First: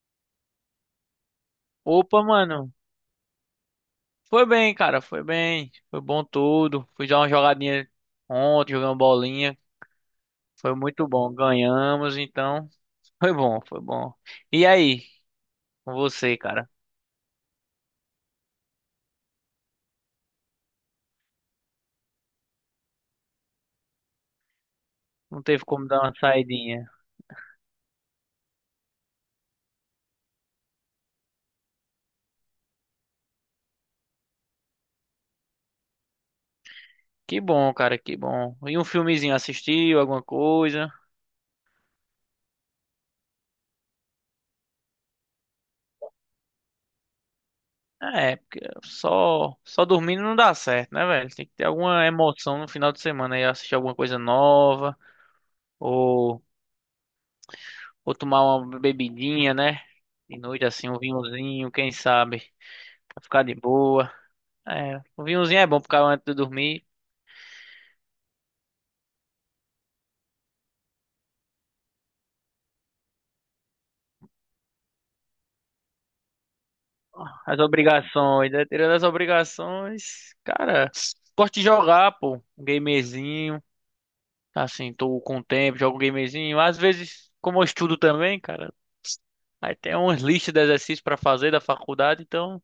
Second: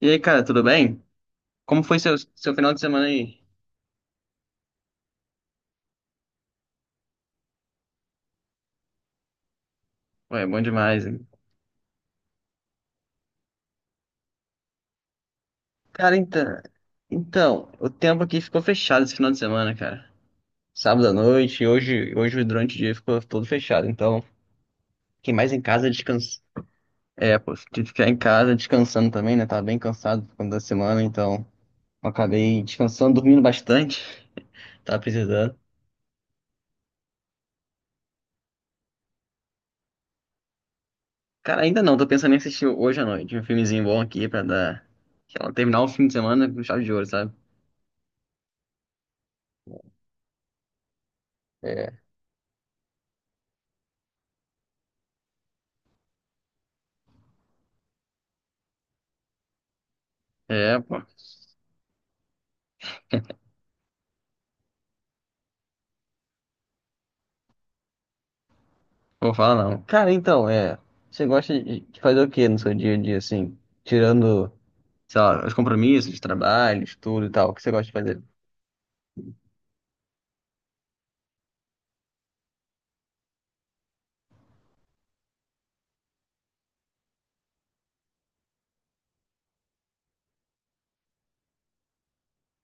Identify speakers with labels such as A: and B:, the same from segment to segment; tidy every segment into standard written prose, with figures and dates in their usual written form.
A: E aí, cara, tudo bem? Como foi seu,
B: Opa,
A: seu
B: mano.
A: final de semana aí?
B: Foi bem, cara. Foi bem. Foi bom tudo. Fui dar uma jogadinha ontem, jogando bolinha.
A: Ué, bom
B: Foi
A: demais,
B: muito
A: hein?
B: bom. Ganhamos, então. Foi bom, foi bom. E aí, com
A: Cara,
B: você,
A: então,
B: cara?
A: então, o tempo aqui ficou fechado esse final de semana, cara. Sábado à noite, e hoje durante o dia ficou todo fechado. Então, quem
B: Não
A: mais em
B: teve como
A: casa
B: dar uma
A: descansa.
B: saidinha.
A: É, pô, tive que ficar em casa descansando também, né? Tava bem cansado por conta da semana, então eu acabei descansando, dormindo bastante. Tava precisando.
B: Que bom, cara, que bom. E um filmezinho assistiu, alguma coisa?
A: Cara, ainda não, tô pensando em assistir hoje à noite um filmezinho bom aqui pra dar, sei lá, terminar o fim de semana com chave de ouro, sabe?
B: É, porque só dormindo não dá certo, né, velho? Tem que ter
A: É,
B: alguma emoção no final de semana aí, assistir alguma coisa nova. Ou Ou tomar uma bebidinha, né? De noite
A: é,
B: assim, um
A: pô.
B: vinhozinho, quem sabe? Pra ficar de boa. É, o vinhozinho é bom pra ficar antes de dormir.
A: Não vou falar não. Cara, então, é. Você gosta de fazer o quê no seu dia a dia, assim? Tirando, sei lá, os compromissos de trabalho, estudo e tal, o
B: As
A: que você gosta de fazer?
B: obrigações, né? Tirando as obrigações, cara, gosto de jogar, pô. Um gamezinho. Assim, tô com tempo, jogo um gamezinho. Às vezes, como eu estudo também, cara, aí tem umas listas de exercícios pra fazer da faculdade, então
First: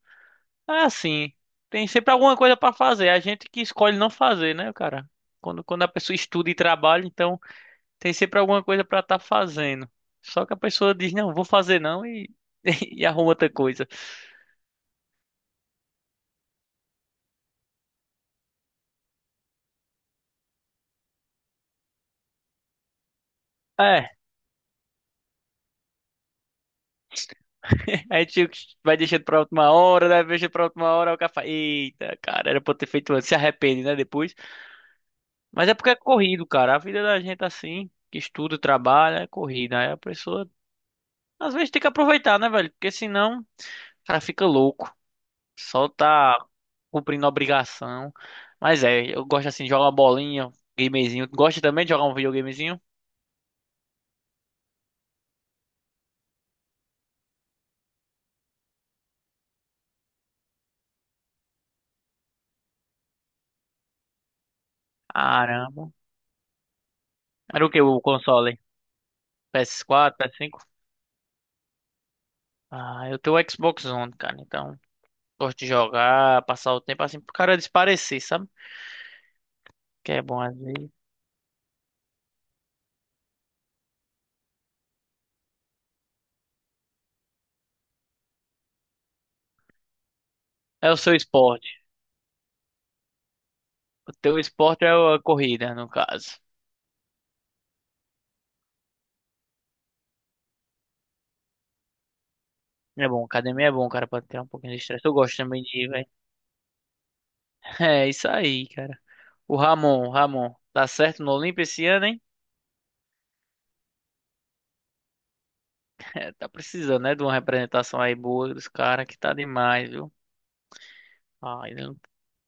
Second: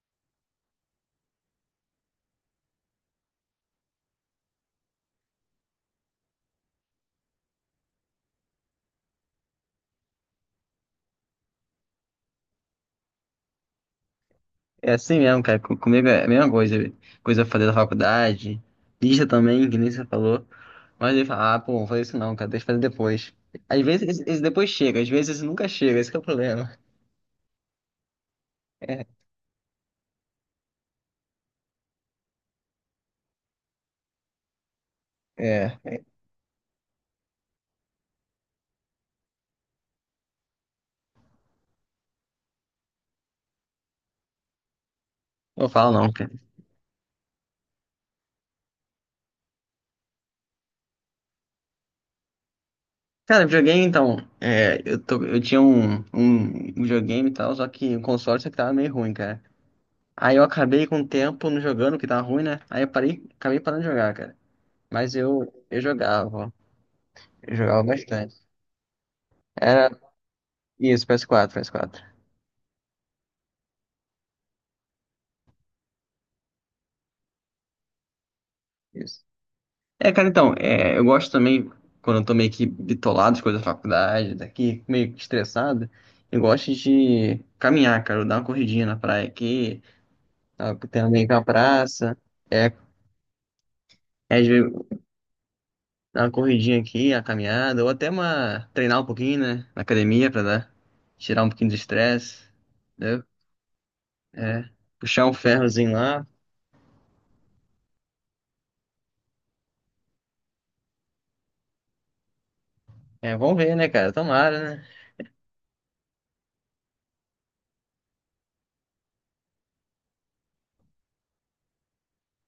B: é assim. Tem sempre alguma coisa pra fazer. É a gente que escolhe não fazer, né, cara? Quando a pessoa estuda e trabalha, então. Tem sempre alguma coisa pra estar fazendo. Só que a pessoa diz, não, vou fazer não e, e arruma outra coisa.
A: É assim mesmo, cara. Comigo é a mesma coisa. Coisa pra fazer da faculdade, lista também, que nem você falou. Mas ele fala, ah, pô, vou fazer isso não, cara, deixa eu fazer depois. Às vezes
B: É,
A: esse depois chega, às vezes esse nunca chega, esse que é o problema.
B: a gente vai
A: É,
B: deixando pra última hora, né? Deixa pra última hora, o cara fala, eita, cara, era pra eu ter feito antes. Se arrepende, né, depois. Mas é
A: é.
B: porque é corrido, cara. A vida da gente é assim, que estuda, trabalha, é corrida. Aí a pessoa, às vezes, tem que aproveitar, né, velho? Porque senão, o cara fica louco.
A: Não
B: Só
A: falo não, cara.
B: tá cumprindo obrigação. Mas é, eu gosto assim de jogar uma bolinha, gamezinho. Gosta também de jogar um videogamezinho?
A: Cara, videogame então, eu tinha um videogame e tal, só que o console só que tava meio ruim, cara. Aí eu acabei com o tempo não jogando, que tava ruim, né? Aí eu parei, acabei parando de jogar, cara. Mas eu
B: Caramba.
A: jogava, ó. Eu
B: Era o que
A: jogava
B: o
A: bastante.
B: console?
A: Era
B: PS4, PS5?
A: isso, PS4, PS4.
B: Ah, eu tenho o Xbox One, cara. Então, gosto de jogar, passar o tempo assim pro cara desaparecer, sabe?
A: Isso. É,
B: Que é
A: cara,
B: bom
A: então,
B: às vezes.
A: é, eu gosto também, quando eu tô meio que bitolado de coisa da faculdade, daqui, meio que estressado, eu gosto de caminhar, cara, eu dar uma corridinha na praia aqui, tá,
B: É o
A: tem
B: seu
A: também com a
B: esporte.
A: praça. É,
B: O teu
A: é,
B: esporte é a corrida, no
A: dar uma
B: caso.
A: corridinha aqui, uma caminhada, ou até uma treinar um pouquinho, né? Na academia pra dar, tirar um pouquinho do estresse,
B: É bom,
A: entendeu?
B: academia é bom, cara, pra ter um
A: É,
B: pouquinho de estresse. Eu
A: puxar um
B: gosto também de ir,
A: ferrozinho
B: velho.
A: lá.
B: É isso aí, cara. O Ramon tá certo no Olimpo esse ano, hein?
A: É, vamos ver, né, cara? Tomara, né?
B: É, tá precisando, né, de uma representação aí boa dos caras, que tá demais, viu? Ah,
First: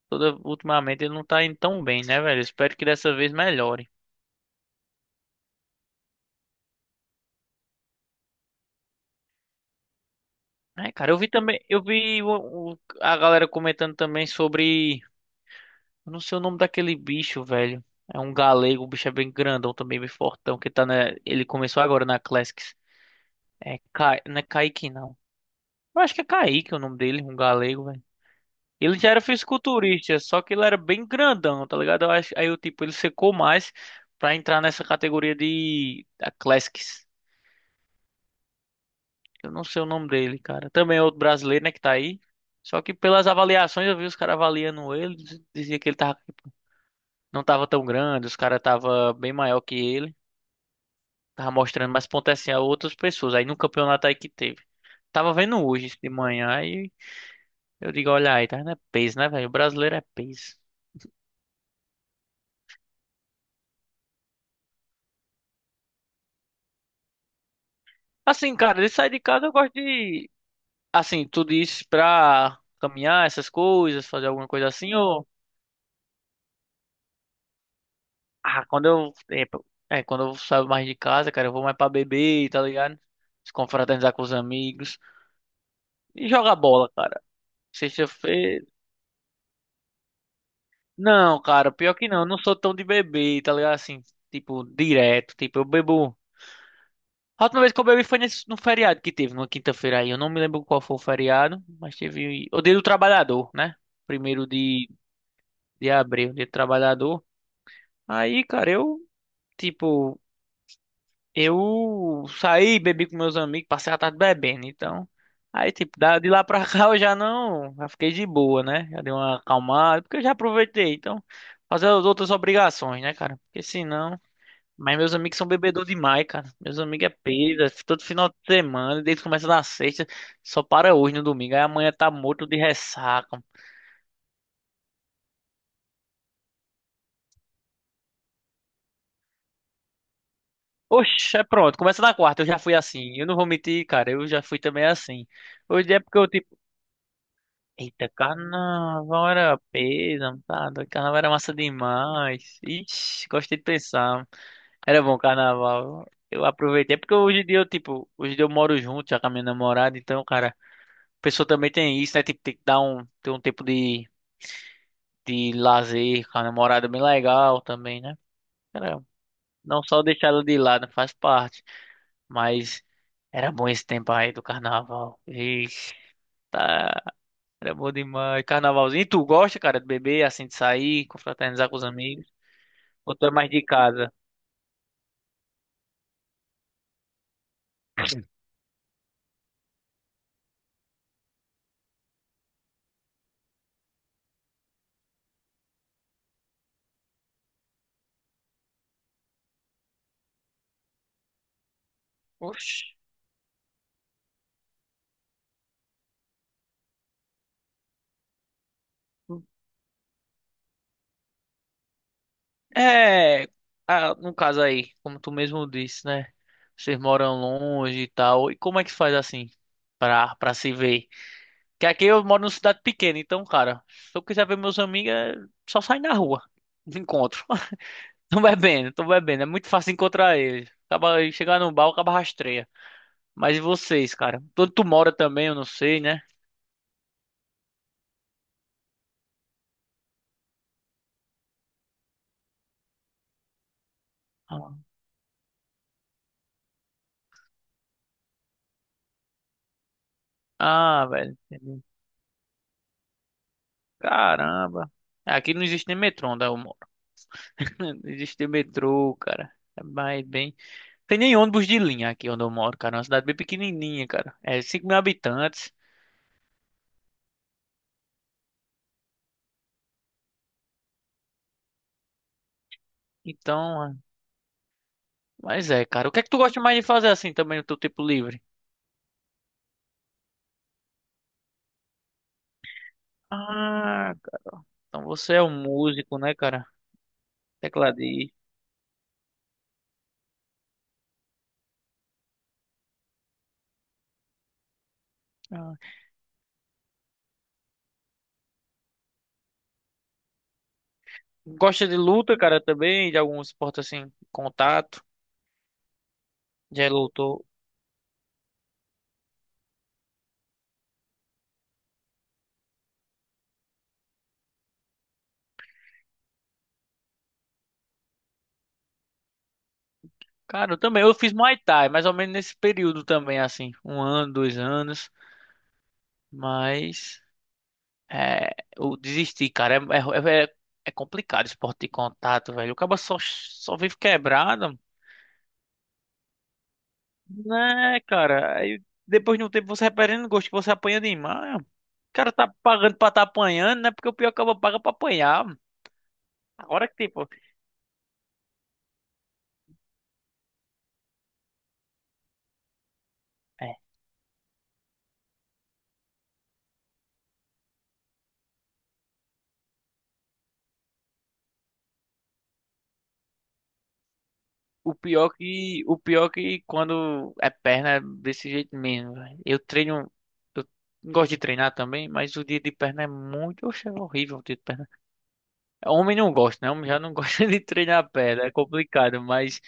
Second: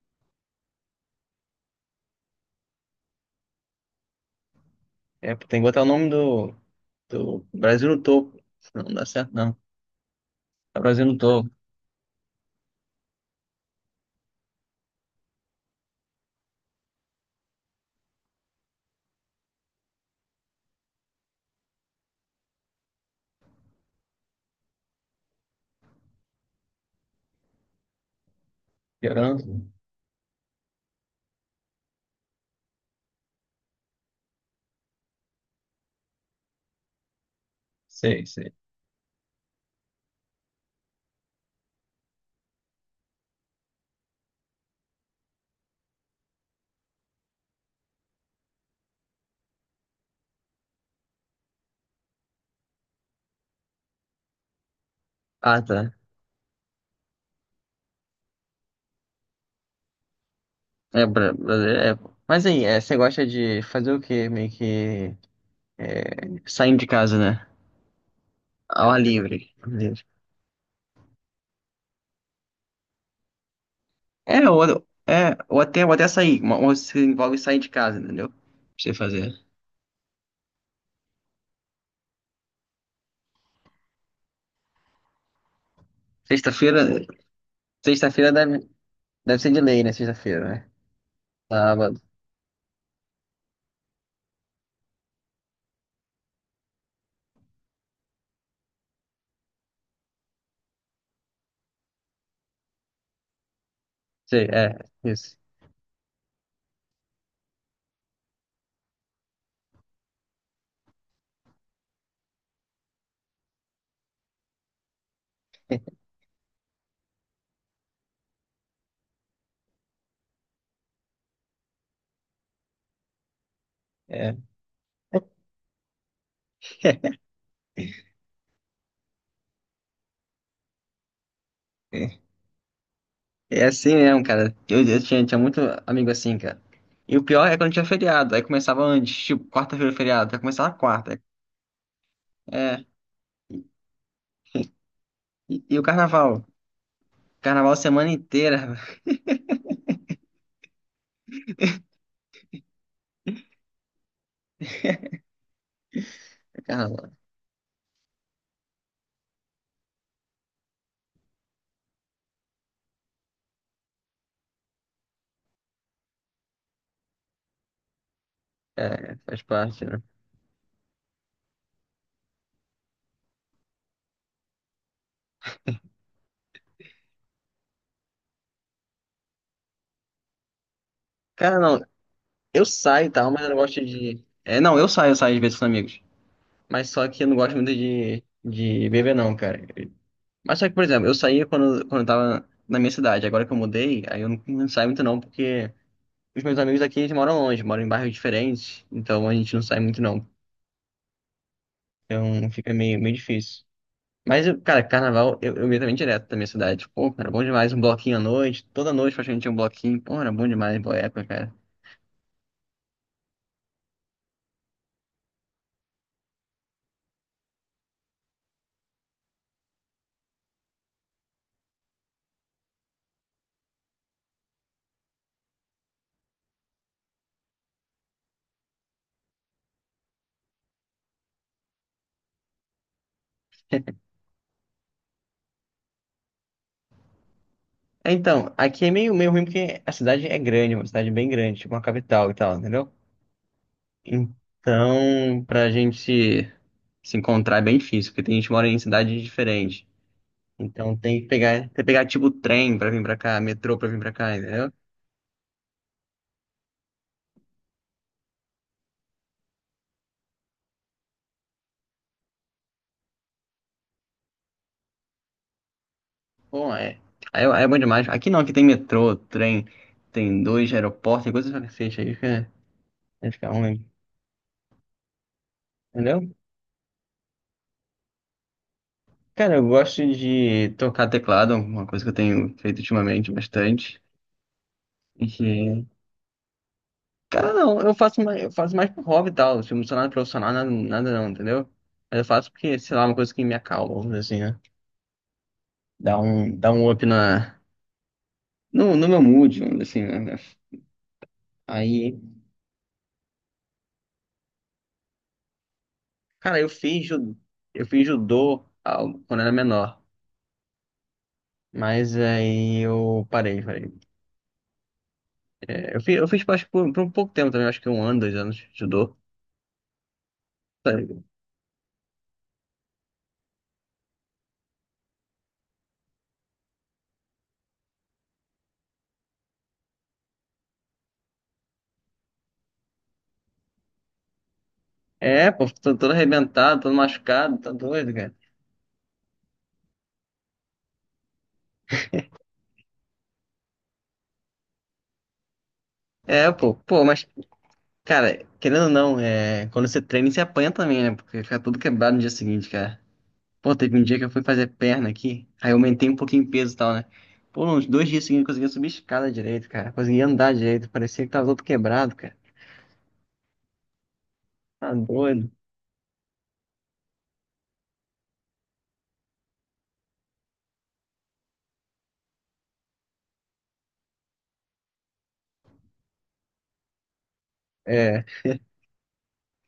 B: toda, ultimamente ele não tá indo tão bem, né, velho? Espero que dessa vez melhore.
A: É, tem que botar o nome do, do Brasil no topo. Senão não dá certo, não. Tá
B: É,
A: Brasil
B: cara,
A: no
B: eu vi
A: topo.
B: também, eu vi a galera comentando também sobre, eu não sei o nome daquele bicho, velho. É um galego, o bicho é bem grandão também, bem fortão, que tá na, ele começou agora na Classics. É, não é Kaique, não. Eu acho que é Kaique o nome dele, um galego, velho. Ele já era
A: Quebrando?
B: fisiculturista, só que ele era bem grandão, tá ligado? Eu acho, aí o tipo, ele secou mais pra entrar nessa categoria de da Classics.
A: Sei, sei.
B: Eu não sei o nome dele, cara. Também é outro brasileiro, né, que tá aí. Só que pelas avaliações eu vi os caras avaliando ele, dizia que ele tava, não tava tão grande, os caras tava bem maior que ele, tava mostrando mais potencial a outras pessoas. Aí no campeonato aí que teve. Tava
A: Ah,
B: vendo
A: tá.
B: hoje de manhã aí, eu digo, olha aí, tá vendo? É peso, né, velho? O brasileiro é peso.
A: É, Brasil, é. Pô. Mas aí, é, você gosta de fazer o quê? Meio que é, saindo de casa, né?
B: Assim, cara,
A: Ao
B: de
A: ar
B: sair de
A: livre.
B: casa, eu gosto de assim, tudo isso pra caminhar essas coisas, fazer alguma
A: É, ou,
B: coisa assim.
A: é, ou até sair, ou se envolve sair de casa, entendeu? Pra
B: Ah, quando
A: você
B: eu,
A: fazer.
B: é, pô, é, quando eu saio mais de casa, cara, eu vou mais pra beber, tá ligado? Se confraternizar com os amigos e jogar
A: Sexta-feira,
B: bola, cara.
A: sexta-feira deve,
B: Sexta-feira.
A: deve ser de lei, né? Sexta-feira, né?
B: Não, cara, pior
A: Sábado,
B: que não, eu não sou tão de beber, tá ligado? Assim, tipo, direto, tipo, eu bebo. A última vez que eu bebi foi nesse, no feriado que teve, numa quinta-feira aí. Eu não me lembro qual foi o feriado, mas teve o Dia do Trabalhador, né?
A: sei,
B: Primeiro
A: é,
B: de,
A: isso.
B: de abril, Dia do Trabalhador. Aí, cara, eu, tipo. Eu saí, bebi com meus amigos, passei a tarde bebendo, então. Aí, tipo, de lá pra cá eu já não. Já fiquei de boa, né? Já dei uma acalmada, porque eu já aproveitei. Então, fazer as outras obrigações, né, cara? Porque senão.
A: É.
B: Mas meus amigos são bebedor demais, cara. Meus amigos é peida, todo final de semana, desde que começa na sexta, só para hoje no domingo. Aí amanhã tá morto de ressaca.
A: É assim mesmo, cara. Eu tinha, tinha muito amigo assim, cara. E o pior é quando tinha feriado, aí começava antes, tipo, quarta-feira é feriado, aí começava quarta.
B: Oxe, é pronto, começa na quarta, eu já fui
A: É.
B: assim. Eu não vou mentir, cara, eu já fui também assim.
A: E o
B: Hoje é porque eu
A: carnaval? Carnaval
B: eita,
A: semana inteira.
B: carnaval era peso, tá? Doido, carnaval era massa demais. Ixi, gostei de pensar. Era bom carnaval. Eu aproveitei, é
A: Carnaval.
B: porque hoje em dia eu, tipo, hoje em dia eu moro junto já com a minha namorada, então, cara, a pessoa também tem isso, né? Tipo, tem que ter um tempo de lazer com a namorada bem legal também, né? Cara,
A: É, faz
B: não
A: parte, né?
B: só deixar ela de lado, faz parte. Mas era bom esse tempo aí do carnaval. Ixi, tá. Era bom demais. Carnavalzinho. E tu gosta, cara, de beber, assim, de sair,
A: Cara,
B: confraternizar com
A: não,
B: os amigos?
A: eu saio e
B: Ou tu
A: tal,
B: é
A: mas eu
B: mais
A: não
B: de
A: gosto
B: casa?
A: de. É, não, eu saio às vezes com os amigos. Mas só que eu não gosto muito de beber, não, cara. Mas só que, por exemplo, eu saía quando eu tava na minha cidade. Agora que eu mudei, aí eu não saio muito, não, porque os meus amigos aqui eles moram longe, moram em bairros diferentes. Então a gente não sai muito, não. Então fica
B: Oxi.
A: meio difícil. Mas, cara, carnaval, eu ia também direto da minha cidade. Pô, cara, bom demais. Um bloquinho à noite. Toda noite praticamente tinha um bloquinho. Pô, era bom demais, boa época, cara.
B: É, ah, no caso aí, como tu mesmo disse, né? Vocês moram longe e tal. E como é que faz assim pra se ver? Que aqui eu moro numa cidade pequena, então, cara, se eu quiser ver meus amigos, é só sair na rua. Não encontro. Tô bebendo, tô bebendo. É muito fácil encontrar eles. Acaba chegar no bar, acaba rastreia. Mas e vocês, cara? Todo tu mora também, eu não sei, né?
A: Então, aqui é meio ruim porque a cidade é grande, uma cidade bem grande, tipo uma capital e tal, entendeu?
B: Ah,
A: Então, pra gente se encontrar é bem difícil, porque tem gente que mora em cidades diferentes. Então
B: ah,
A: tem que
B: velho,
A: pegar, tem
B: entendi.
A: que pegar tipo trem pra vir pra cá, metrô pra vir pra cá, entendeu?
B: Caramba. Aqui não existe nem metrô onde eu moro. Não existe metrô, cara. É mais bem. Tem nem ônibus de linha aqui onde eu moro, cara. É uma cidade bem pequenininha, cara. É 5 mil habitantes.
A: Bom, é, aí é, é bom demais. Aqui não, aqui tem metrô, trem, tem dois aeroportos, tem coisas pra cacete aí, fica, aí ficar
B: Então,
A: ruim,
B: é, mas é, cara. O que é que
A: entendeu?
B: tu gosta mais de fazer assim também no teu tempo livre?
A: Cara, eu gosto de tocar teclado, uma coisa que eu tenho feito ultimamente bastante.
B: Ah, cara. Então
A: E
B: você é um
A: que
B: músico, né, cara?
A: cara, não, eu faço
B: Tecladista.
A: mais, eu faço mais por hobby e tal. Tipo, não sou nada profissional, nada não, entendeu? Mas eu faço porque, sei lá, uma coisa que me acalma, vamos dizer assim, né?
B: Ah.
A: Dá um up na, no meu mood, vamos dizer assim, né?
B: Gosta de
A: Aí,
B: luta, cara, também? De algum esporte assim, contato?
A: cara,
B: Já é lutou?
A: eu fiz judô ah, quando era menor. Mas aí eu parei. É, eu fiz parte por um pouco tempo também, acho que um ano, dois anos de judô.
B: Cara, eu também. Eu fiz Muay Thai, mais ou menos nesse período também, assim. Um ano, 2 anos. Mas. É, eu desisti, cara. É complicado esporte de contato, velho. O cara só vive quebrado.
A: É, pô, tô todo arrebentado, todo machucado, tá
B: Né,
A: doido, cara.
B: cara? Aí depois de um tempo você vai perdendo gosto, que você apanha demais. O cara tá pagando pra tá apanhando, né? Porque o pior acaba paga pra apanhar.
A: É, pô,
B: Agora que,
A: pô, mas
B: tipo.
A: cara, querendo ou não, é... quando você treina, você apanha também, né? Porque fica tudo quebrado no dia seguinte, cara. Pô, teve um dia que eu fui fazer perna aqui, aí eu aumentei um pouquinho o peso e tal, né? Pô, uns dois dias seguintes eu conseguia subir escada direito, cara. Conseguia andar direito, parecia que tava todo quebrado, cara. Tá
B: O pior
A: doido.
B: que, o pior que quando é perna é desse jeito mesmo, velho. Eu treino, eu gosto de treinar também, mas o dia de perna é muito, oxe, é horrível o dia de perna. Homem não gosta, né? Homem já não gosta de treinar
A: É,
B: perna, é complicado, mas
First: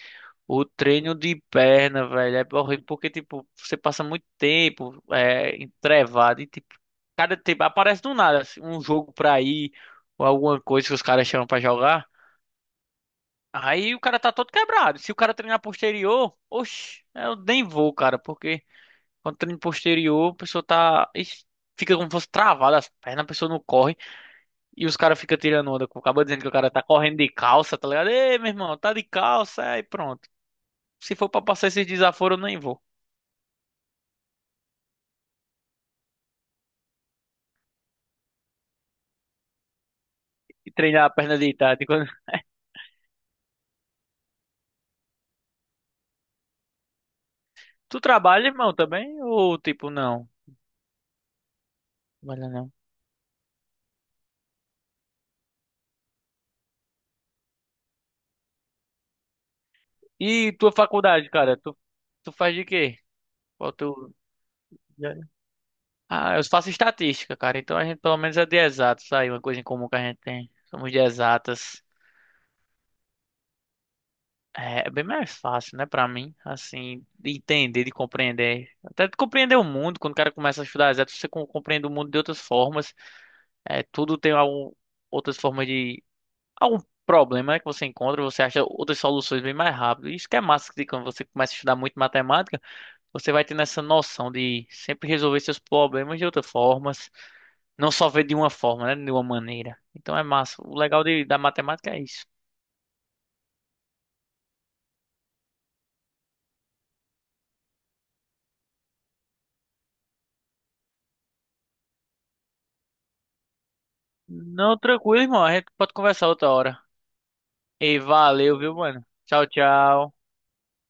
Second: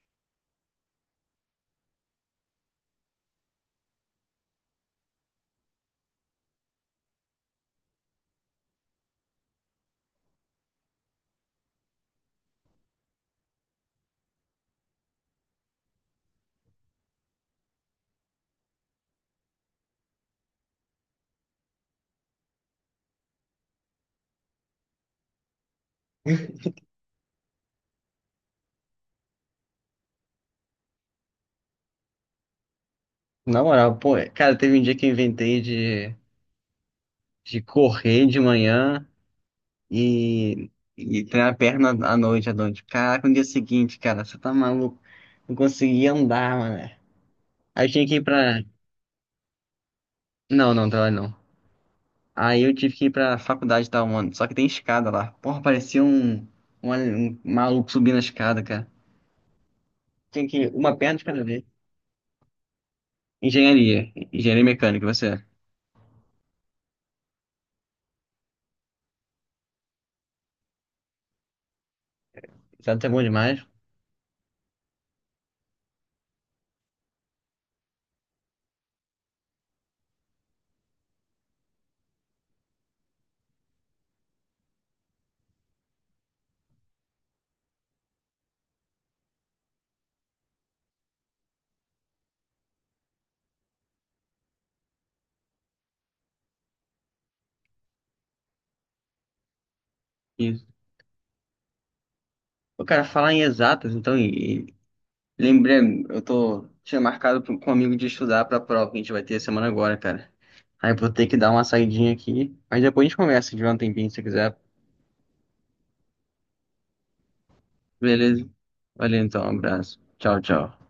B: o treino de perna, velho, é horrível porque, tipo, você passa muito tempo é, entrevado e, tipo, cada tempo aparece do nada assim, um jogo pra ir ou alguma coisa que os caras chamam pra jogar. Aí o cara tá todo quebrado. Se o cara treinar posterior, oxe, eu nem vou, cara, porque quando treina posterior, a pessoa tá. Ixi, fica como se fosse travada as pernas, a pessoa não corre. E os caras ficam tirando onda. Acaba dizendo que o cara tá correndo de calça, tá ligado? Ei, meu irmão, tá de calça, aí pronto. Se for pra passar esses desaforos, eu nem vou.
A: na moral, pô, cara, teve um dia que eu inventei de correr de manhã e,
B: E treinar a
A: e
B: perna
A: treinar a
B: deitada. E
A: perna
B: quando-
A: à noite, à noite. Caraca, no dia seguinte, cara, você tá maluco? Não conseguia andar, mano. Aí
B: Tu
A: tinha que ir
B: trabalha,
A: pra
B: irmão, também? Ou tipo, não?
A: não, não, trabalho não.
B: Trabalha
A: Aí
B: não.
A: eu tive que ir pra faculdade e tal, mano. Só que tem escada lá. Porra, parecia um, um maluco subindo a escada, cara. Tinha
B: E
A: que
B: tua
A: uma perna de
B: faculdade,
A: cada
B: cara?
A: vez.
B: tu, faz de quê? Qual
A: Engenharia.
B: teu.
A: Engenharia mecânica,
B: Né?
A: você.
B: Ah, eu faço estatística, cara. Então a gente pelo menos é de exatos aí, uma coisa em comum que a gente tem. Somos de exatas.
A: Exato é bom demais.
B: É é bem mais fácil, né, pra mim, assim, de entender, de compreender. Até de compreender o mundo, quando o cara começa a estudar exatos, você compreende o mundo de outras formas. É, tudo tem algum, outras formas de algum problema, né, que você encontra, você acha outras soluções bem mais rápido. Isso que é massa de quando você começa a estudar muito matemática. Você vai tendo essa noção de sempre resolver seus problemas de outras formas, não só ver de uma forma, né? De uma maneira. Então é massa.
A: Isso.
B: O legal de, da matemática é isso.
A: O cara falar em exatas, então, e lembrei, eu tô, tinha marcado com um amigo de estudar pra prova que a gente vai ter semana agora, cara. Aí eu vou ter que dar uma saidinha aqui. Mas depois a gente conversa de um tempinho, se quiser.
B: Não, tranquilo, irmão. A gente pode conversar outra hora. E
A: Beleza?
B: valeu, viu, mano?
A: Valeu então,
B: Tchau,
A: um abraço.
B: tchau.
A: Tchau, tchau.